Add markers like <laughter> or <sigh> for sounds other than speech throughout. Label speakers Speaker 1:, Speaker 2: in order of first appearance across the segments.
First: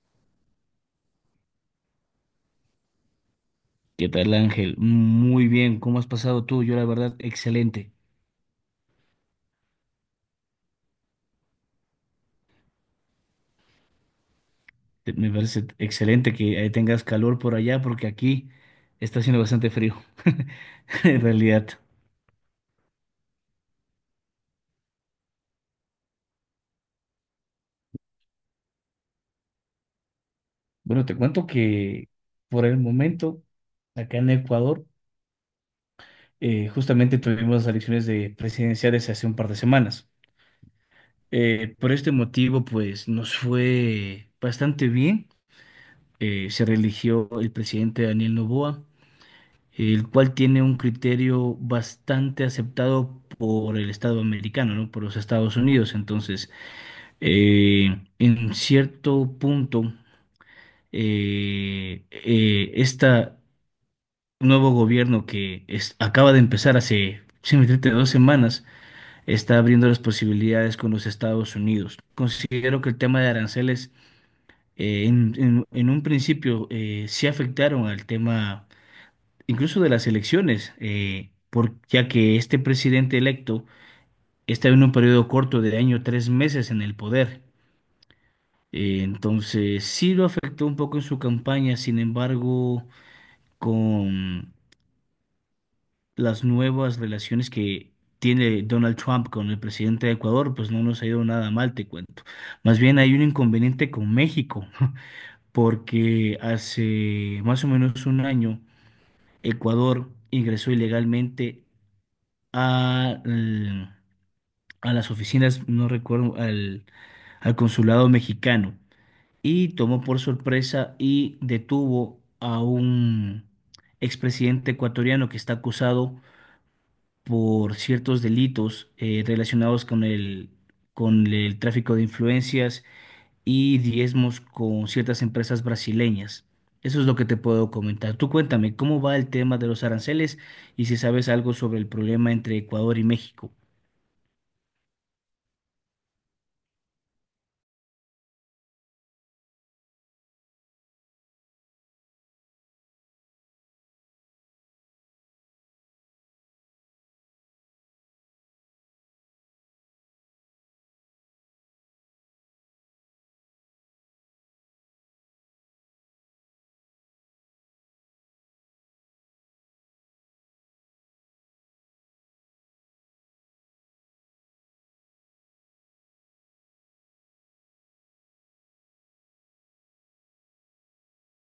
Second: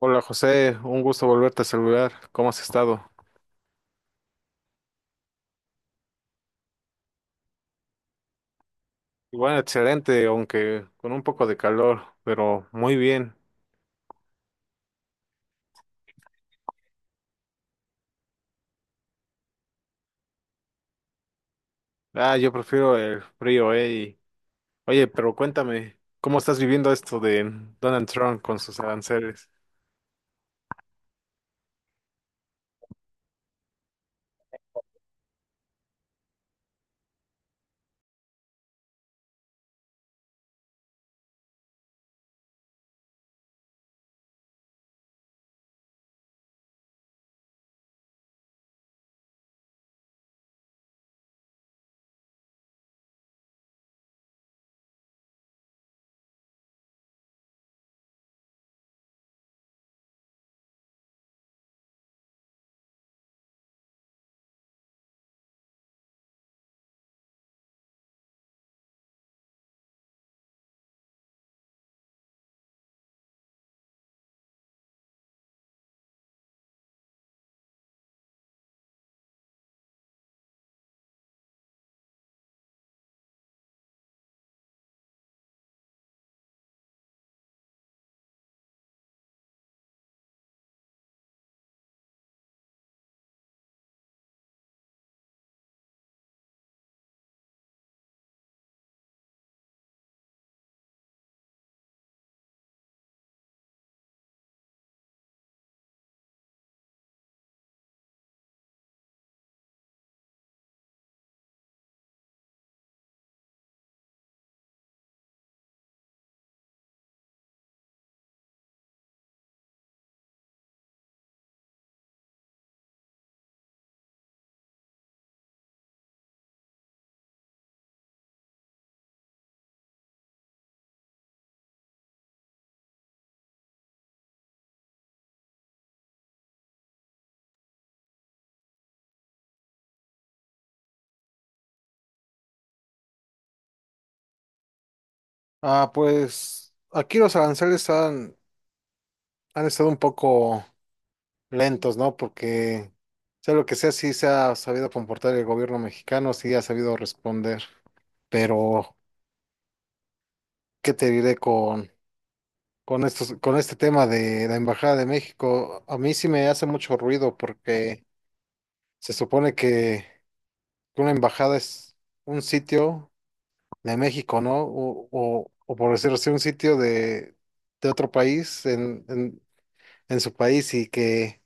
Speaker 1: Hola José, un gusto volverte a saludar. ¿Cómo has estado?
Speaker 2: ¿Qué tal, Ángel? Muy bien, ¿cómo has pasado tú? Yo, la verdad, excelente.
Speaker 1: Bueno, excelente, aunque con un poco de calor, pero muy bien.
Speaker 2: Me parece excelente que tengas calor por allá porque aquí está haciendo bastante frío, <laughs> en realidad.
Speaker 1: Ah, yo prefiero el frío. Oye, pero cuéntame, ¿cómo estás viviendo esto de Donald Trump con sus aranceles?
Speaker 2: Bueno, te cuento que por el momento, acá en Ecuador, justamente tuvimos las elecciones de presidenciales hace un par de semanas. Por este motivo, pues nos fue bastante bien. Se reeligió el presidente Daniel Noboa. El cual tiene un criterio bastante aceptado por el Estado americano, ¿no? Por los Estados Unidos. Entonces, en cierto punto, este nuevo gobierno que acaba de empezar hace simplemente 2 semanas, está abriendo las posibilidades con los Estados Unidos. Considero que el tema de aranceles en un principio sí afectaron al tema incluso de las elecciones, ya que este presidente electo está en un periodo corto de año, 3 meses en el poder. Entonces, sí lo afectó un poco en su campaña, sin embargo, con las nuevas relaciones que tiene Donald Trump con el presidente de Ecuador, pues no nos ha ido nada mal, te cuento. Más bien hay un inconveniente con México, <laughs> porque hace más o menos un año Ecuador ingresó ilegalmente a, al- a las oficinas, no recuerdo, al consulado mexicano y tomó por sorpresa y detuvo a un expresidente ecuatoriano que está acusado por ciertos delitos relacionados con el tráfico de influencias y diezmos con ciertas empresas brasileñas. Eso es lo que te puedo comentar. Tú cuéntame, ¿cómo va el tema de los aranceles y si sabes algo sobre el problema entre Ecuador y México?
Speaker 1: Ah, pues aquí los aranceles han estado un poco lentos, ¿no? Porque sea lo que sea, sí se ha sabido comportar el gobierno mexicano, sí ha sabido responder. Pero, ¿qué te diré con este tema de la Embajada de México, a mí sí me hace mucho ruido porque se supone que una embajada es un sitio de México, ¿no? O por decirlo así, un sitio de otro país en su país y que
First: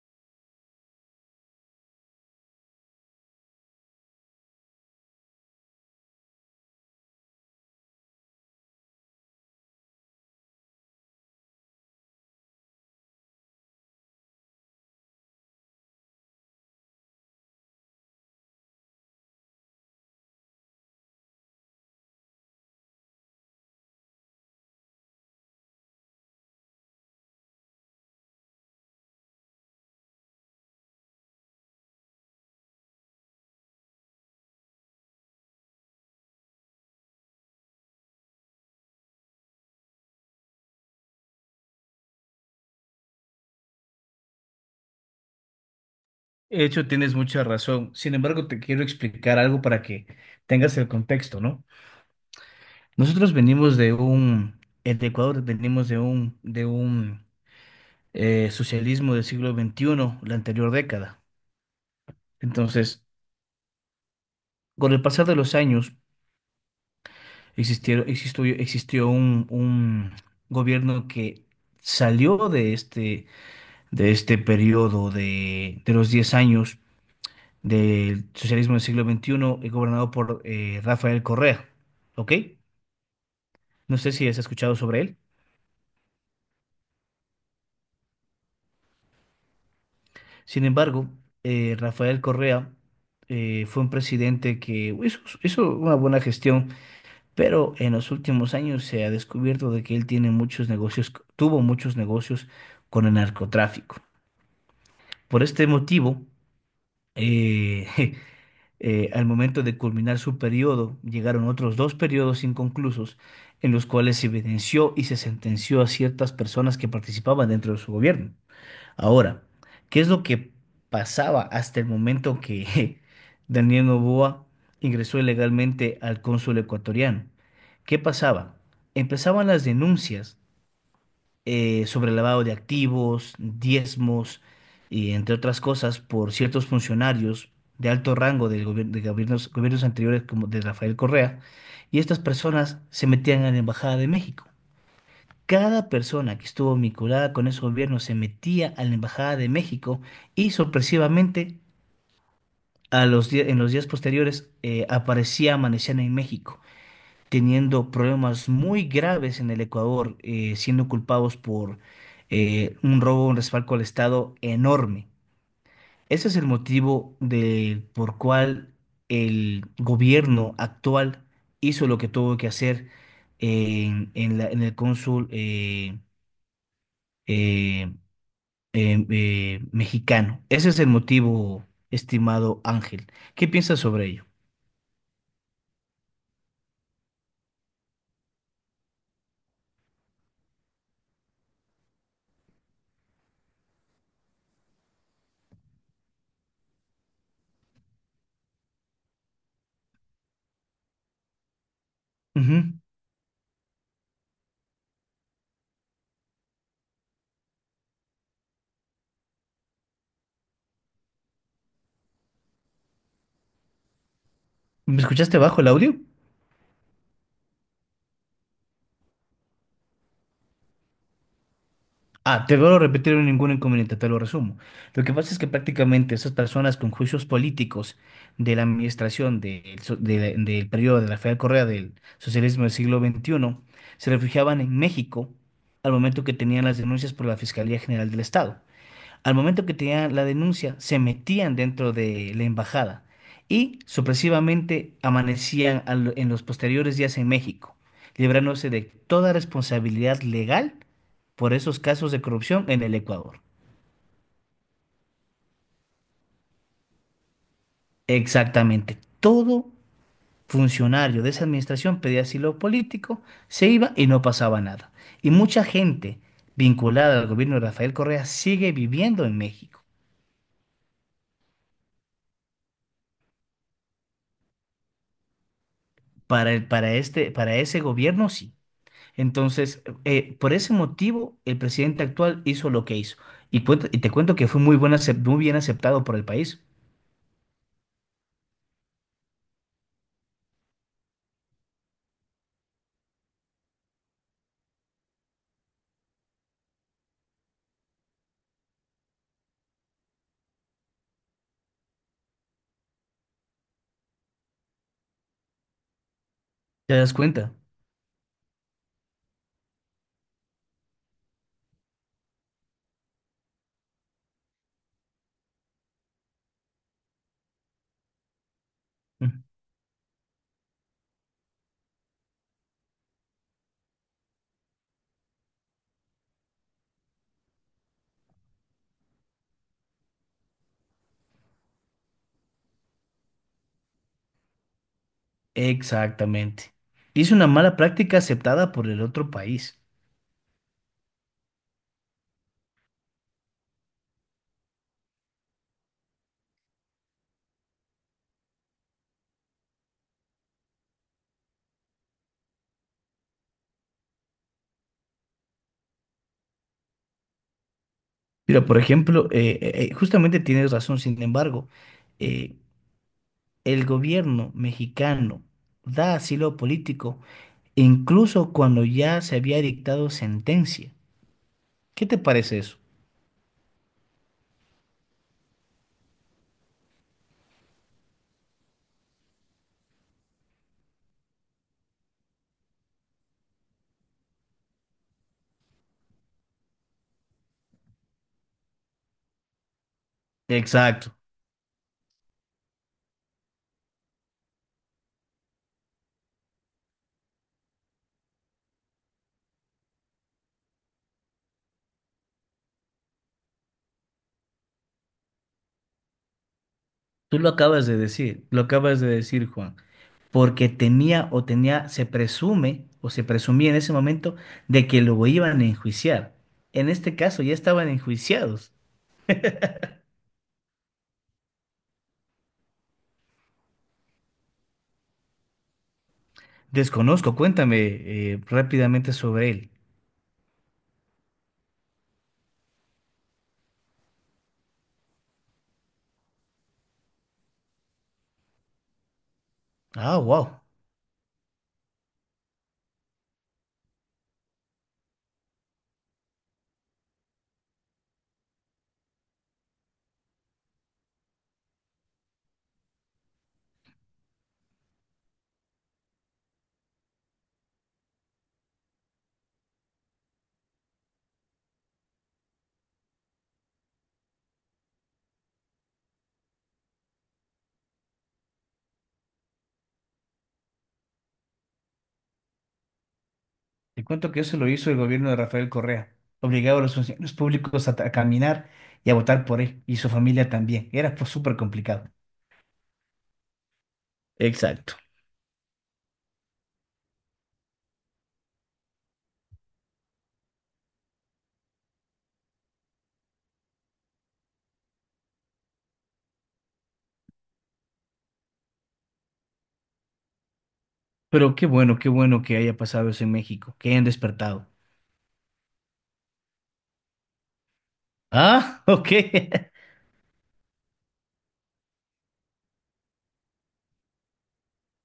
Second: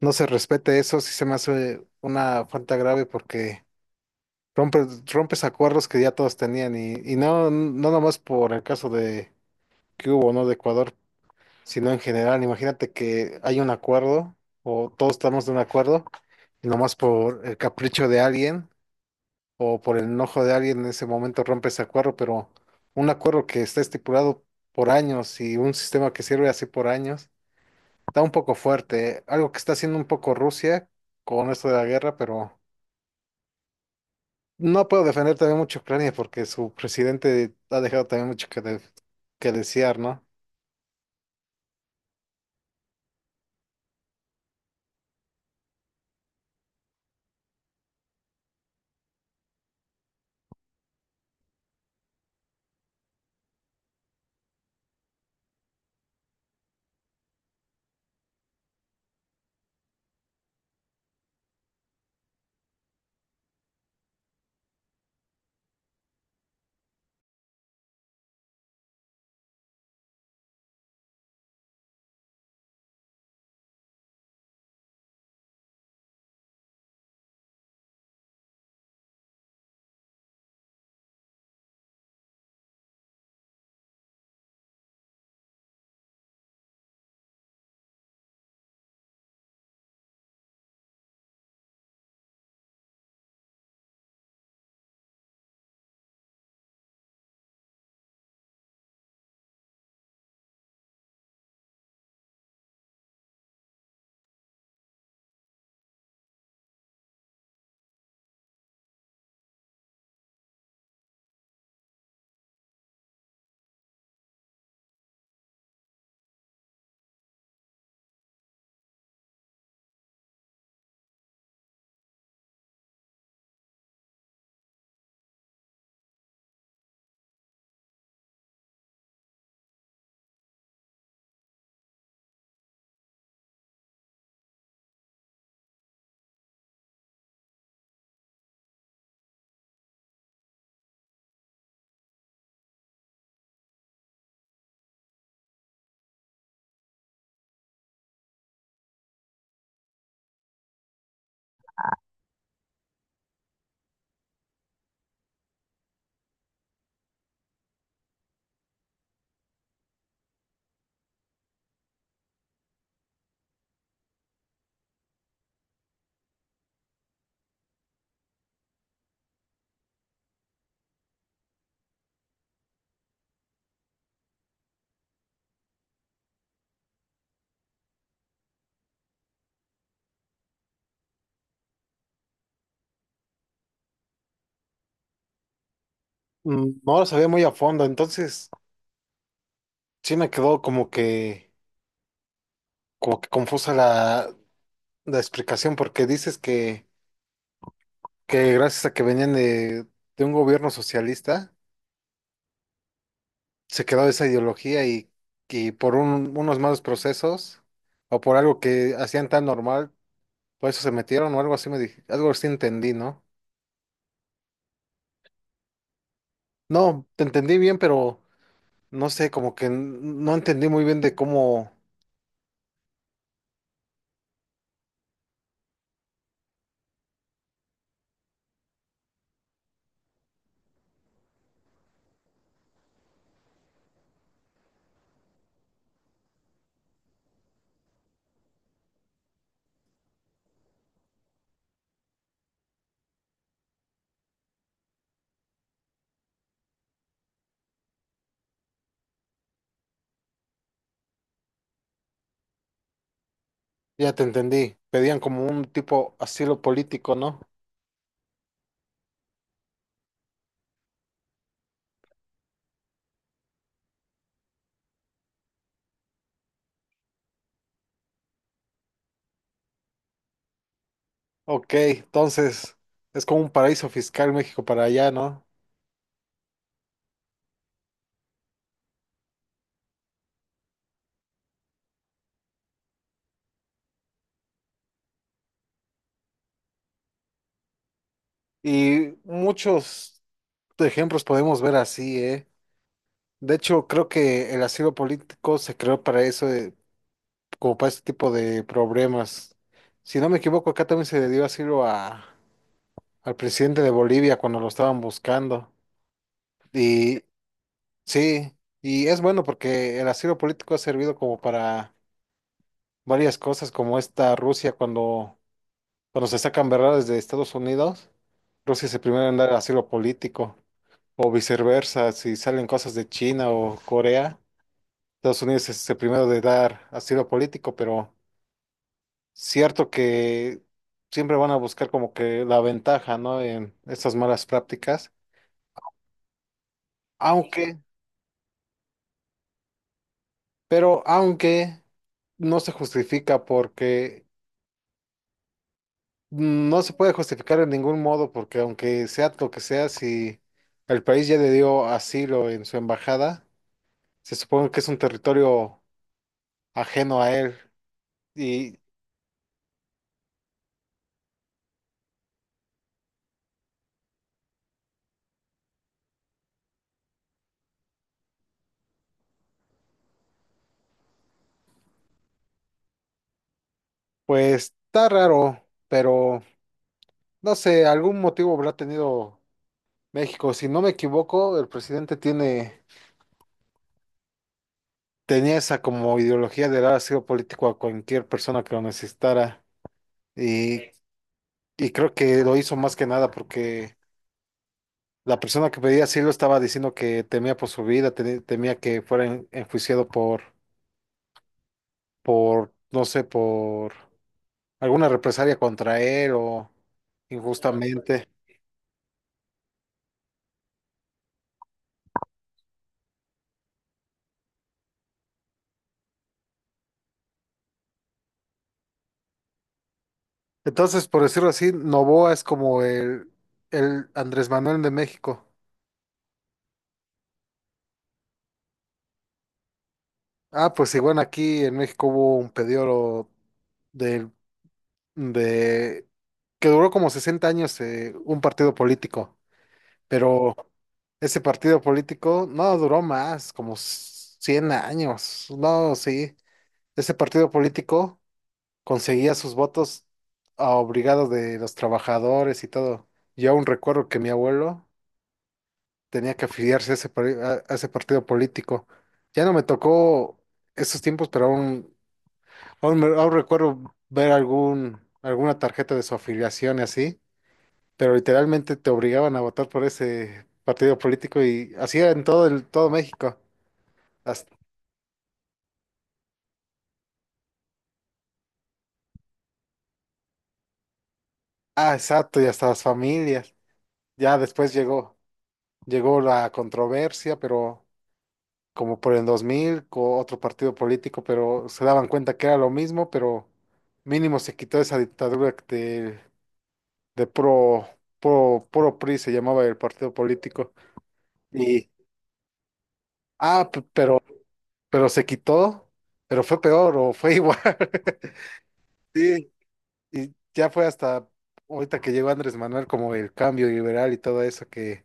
Speaker 1: no se respete eso, sí se me hace una falta grave porque rompes acuerdos que ya todos tenían y no nomás por el caso de que hubo, ¿no? de Ecuador, sino en general. Imagínate que hay un acuerdo o todos estamos de un acuerdo y nomás por el capricho de alguien o por el enojo de alguien en ese momento rompe ese acuerdo, pero un acuerdo que está estipulado por años y un sistema que sirve así por años, está un poco fuerte. Algo que está haciendo un poco Rusia con esto de la guerra, pero no puedo defender también mucho a Ucrania porque su presidente ha dejado también mucho que desear, ¿no?
Speaker 2: De hecho, tienes mucha razón. Sin embargo, te quiero explicar algo para que tengas el contexto, ¿no? Nosotros venimos de un, En Ecuador venimos de un socialismo del siglo XXI, la anterior década. Entonces, con el pasar de los años, existió un gobierno que salió de este, periodo de los 10 años del socialismo del siglo XXI, gobernado por Rafael Correa, ¿ok? No sé si has escuchado sobre él. Sin embargo, Rafael Correa fue un presidente que hizo una buena gestión, pero en los últimos años se ha descubierto de que él tiene muchos negocios, tuvo muchos negocios con el narcotráfico. Por este motivo, eh, <laughs> al momento de culminar su periodo, llegaron otros dos periodos inconclusos en los cuales se evidenció y se sentenció a ciertas personas que participaban dentro de su gobierno. Ahora, ¿qué es lo que pasaba hasta el momento que <laughs> Daniel Noboa ingresó ilegalmente al cónsul ecuatoriano? ¿Qué pasaba? Empezaban las denuncias sobre lavado de activos, diezmos y entre otras cosas por ciertos funcionarios de alto rango de gobiernos anteriores como de Rafael Correa, y estas personas se metían a la Embajada de México. Cada persona que estuvo vinculada con ese gobierno se metía a la Embajada de México y sorpresivamente en los días posteriores aparecía, amanecían en México, teniendo problemas muy graves en el Ecuador, siendo culpados por un robo, un respaldo al Estado enorme. Ese es el motivo de, por cual el gobierno actual hizo lo que tuvo que hacer en el cónsul. Eh, mexicano. Ese es el motivo, estimado Ángel. ¿Qué piensas sobre ello?
Speaker 1: No lo sabía muy a fondo, entonces sí me quedó como que confusa la explicación, porque dices que gracias a que venían de un gobierno socialista,
Speaker 2: Ujú.
Speaker 1: se quedó esa ideología y por unos malos procesos o por algo que hacían tan normal, por eso se metieron o algo así me dije, algo así entendí, ¿no?
Speaker 2: ¿Me escuchaste bajo el audio?
Speaker 1: No, te entendí bien, pero no sé, como que no entendí muy bien de cómo.
Speaker 2: Ah, te vuelvo a repetir en ningún inconveniente, te lo resumo. Lo que pasa es que prácticamente esas personas con juicios políticos de la administración del periodo de Rafael Correa del socialismo del siglo XXI se refugiaban en México al momento que tenían las denuncias por la Fiscalía General del Estado. Al momento que tenían la denuncia, se metían dentro de la embajada y supresivamente amanecían en los posteriores días en México, librándose de toda responsabilidad legal por esos casos de corrupción en el Ecuador.
Speaker 1: Ya te entendí, pedían como un tipo asilo político, ¿no?
Speaker 2: Exactamente. Todo funcionario de esa administración pedía asilo político, se iba y no pasaba nada. Y mucha gente vinculada al gobierno de Rafael Correa sigue viviendo en México.
Speaker 1: Ok, entonces es como un paraíso fiscal México para allá, ¿no?
Speaker 2: Para el- para este, para ese gobierno, sí. Entonces, por ese motivo, el presidente actual hizo lo que hizo. Y te cuento que fue muy bien aceptado por el país.
Speaker 1: Y muchos ejemplos podemos ver así, ¿eh? De hecho, creo que el asilo político se creó para eso, como para este tipo de problemas. Si no me equivoco, acá también se le dio asilo al presidente de Bolivia cuando lo estaban buscando.
Speaker 2: ¿Te das
Speaker 1: Y
Speaker 2: cuenta?
Speaker 1: sí, y es bueno porque el asilo político ha servido como para varias cosas, como esta Rusia cuando se sacan verdades de Estados Unidos, Rusia es el primero en
Speaker 2: Mm.
Speaker 1: dar asilo político. O viceversa, si salen cosas de China o Corea, Estados Unidos es el primero de dar asilo político, pero cierto que siempre van a buscar como que la ventaja, ¿no? En estas malas prácticas,
Speaker 2: Exactamente. Y es una mala
Speaker 1: aunque,
Speaker 2: práctica aceptada por el otro país.
Speaker 1: pero aunque no se justifica porque no se puede justificar en ningún modo, porque aunque sea lo que sea, si el país ya le dio asilo en su embajada, se supone que es un territorio ajeno a él.
Speaker 2: Mira, por
Speaker 1: Y
Speaker 2: ejemplo, justamente tienes razón, sin embargo, eh, el gobierno mexicano da asilo político incluso cuando ya se había dictado sentencia. ¿Qué te parece eso?
Speaker 1: pues está raro, pero no sé, algún motivo habrá tenido México. Si no me equivoco, el presidente tiene, tenía esa como ideología de dar asilo político a cualquier persona que lo necesitara. Y,
Speaker 2: Exacto.
Speaker 1: y creo que lo hizo más que nada porque la persona que pedía asilo estaba diciendo que temía por su vida, temía que fuera enjuiciado por, no sé, por alguna represalia contra él o
Speaker 2: Tú lo acabas de
Speaker 1: injustamente.
Speaker 2: decir, lo acabas de decir, Juan, porque tenía o tenía, se presume o se presumía en ese momento de que lo iban a enjuiciar. En este caso ya estaban enjuiciados.
Speaker 1: Entonces, por decirlo así, Novoa es como el Andrés Manuel de México.
Speaker 2: Desconozco, cuéntame rápidamente sobre él.
Speaker 1: Ah, pues igual aquí en México hubo un periodo de, de que duró como 60 años, un partido político,
Speaker 2: Ah,
Speaker 1: pero
Speaker 2: wow.
Speaker 1: ese partido político no duró más, como 100 años. No, sí, ese partido político conseguía sus votos a obligado de los trabajadores y todo. Yo aún recuerdo que mi abuelo tenía que afiliarse a ese partido político. Ya no me tocó esos tiempos, pero aún recuerdo ver alguna tarjeta de su afiliación y así, pero literalmente te obligaban a votar por ese partido político y así era en todo México.
Speaker 2: Te cuento que
Speaker 1: Hasta-
Speaker 2: eso lo hizo el gobierno de Rafael Correa. Obligaba a los funcionarios públicos a caminar y a votar por él y su familia también. Era, pues, súper
Speaker 1: ah,
Speaker 2: complicado.
Speaker 1: exacto, y hasta las familias. Ya después
Speaker 2: Exacto.
Speaker 1: llegó la controversia, pero como por el 2000 con otro partido político, pero se daban cuenta que era lo mismo, pero mínimo se quitó esa dictadura de pro, pro, pro PRI, se llamaba el partido político.
Speaker 2: Pero
Speaker 1: Y,
Speaker 2: qué bueno que haya pasado eso en
Speaker 1: ah,
Speaker 2: México,
Speaker 1: p-
Speaker 2: que hayan
Speaker 1: pero,
Speaker 2: despertado.
Speaker 1: pero se quitó, pero fue peor o fue igual. <laughs>
Speaker 2: Ah, <laughs> ok.
Speaker 1: Sí, y ya fue hasta ahorita que llegó Andrés Manuel como el cambio liberal y todo eso que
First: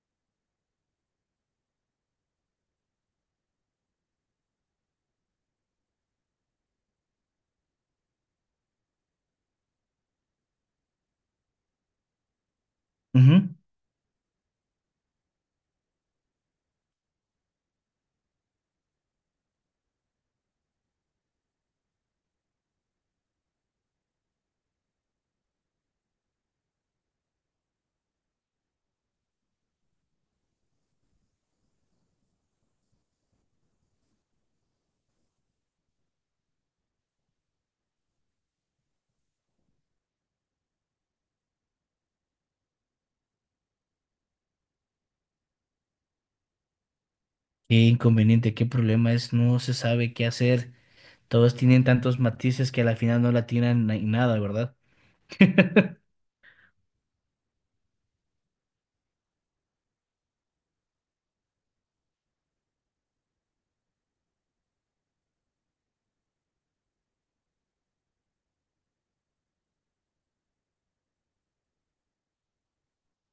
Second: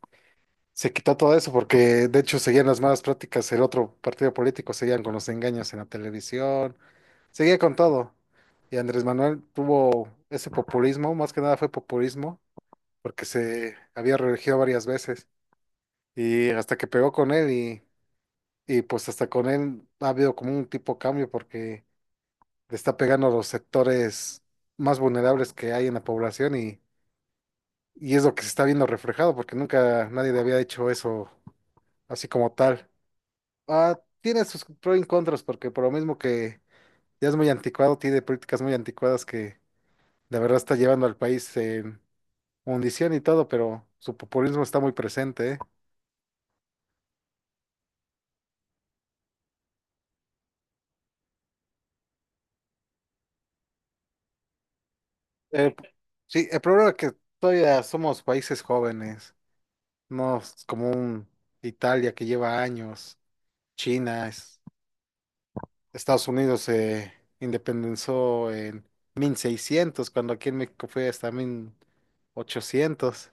Speaker 1: se quitó todo eso porque de hecho seguían las malas prácticas, el otro partido político seguían con los engaños en la televisión, seguía con todo. Y Andrés Manuel tuvo ese populismo, más que nada fue populismo, porque
Speaker 2: Ujú.
Speaker 1: se había reelegido varias veces y hasta que pegó con él y pues hasta con él ha habido como un tipo cambio porque le está pegando a los sectores más vulnerables que hay en la población y es lo que se está viendo reflejado porque nunca nadie le había hecho eso así como tal. Ah, tiene sus pros y contras, porque por lo mismo que ya es muy anticuado, tiene políticas muy anticuadas que de verdad está llevando al país en hundición y todo, pero su populismo está muy presente, ¿eh?
Speaker 2: Qué inconveniente, qué problema es, no se sabe qué hacer. Todos tienen tantos matices que a la final no la tienen en nada, ¿verdad?
Speaker 1: Eh,
Speaker 2: <laughs>
Speaker 1: sí, el problema es que todavía somos países jóvenes, no es como un Italia que lleva años, China, Estados Unidos se independizó en 1600 cuando aquí en México fue hasta 1800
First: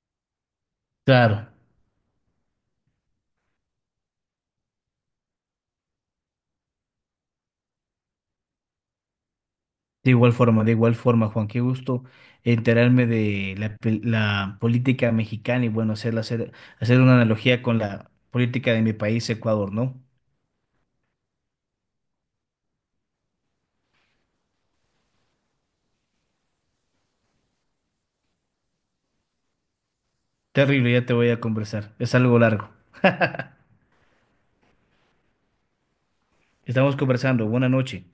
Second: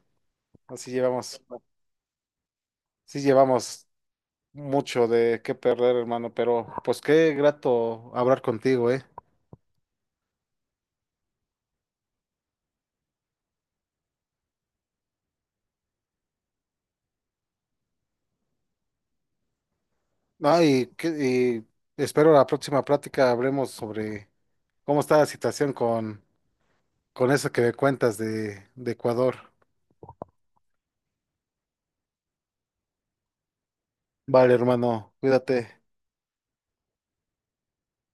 Speaker 1: así
Speaker 2: Claro,
Speaker 1: llevamos, sí llevamos mucho de qué perder, hermano, pero pues qué grato hablar contigo, ¿eh?
Speaker 2: de igual forma, Juan, qué gusto enterarme de la política mexicana y bueno, hacer una analogía con la política de mi país, Ecuador, ¿no?
Speaker 1: Ah, y espero la próxima plática hablemos sobre cómo está la situación con eso que me cuentas de Ecuador.
Speaker 2: Terrible, ya te voy a conversar, es algo largo.
Speaker 1: Vale, hermano, cuídate.
Speaker 2: Estamos conversando, buena noche.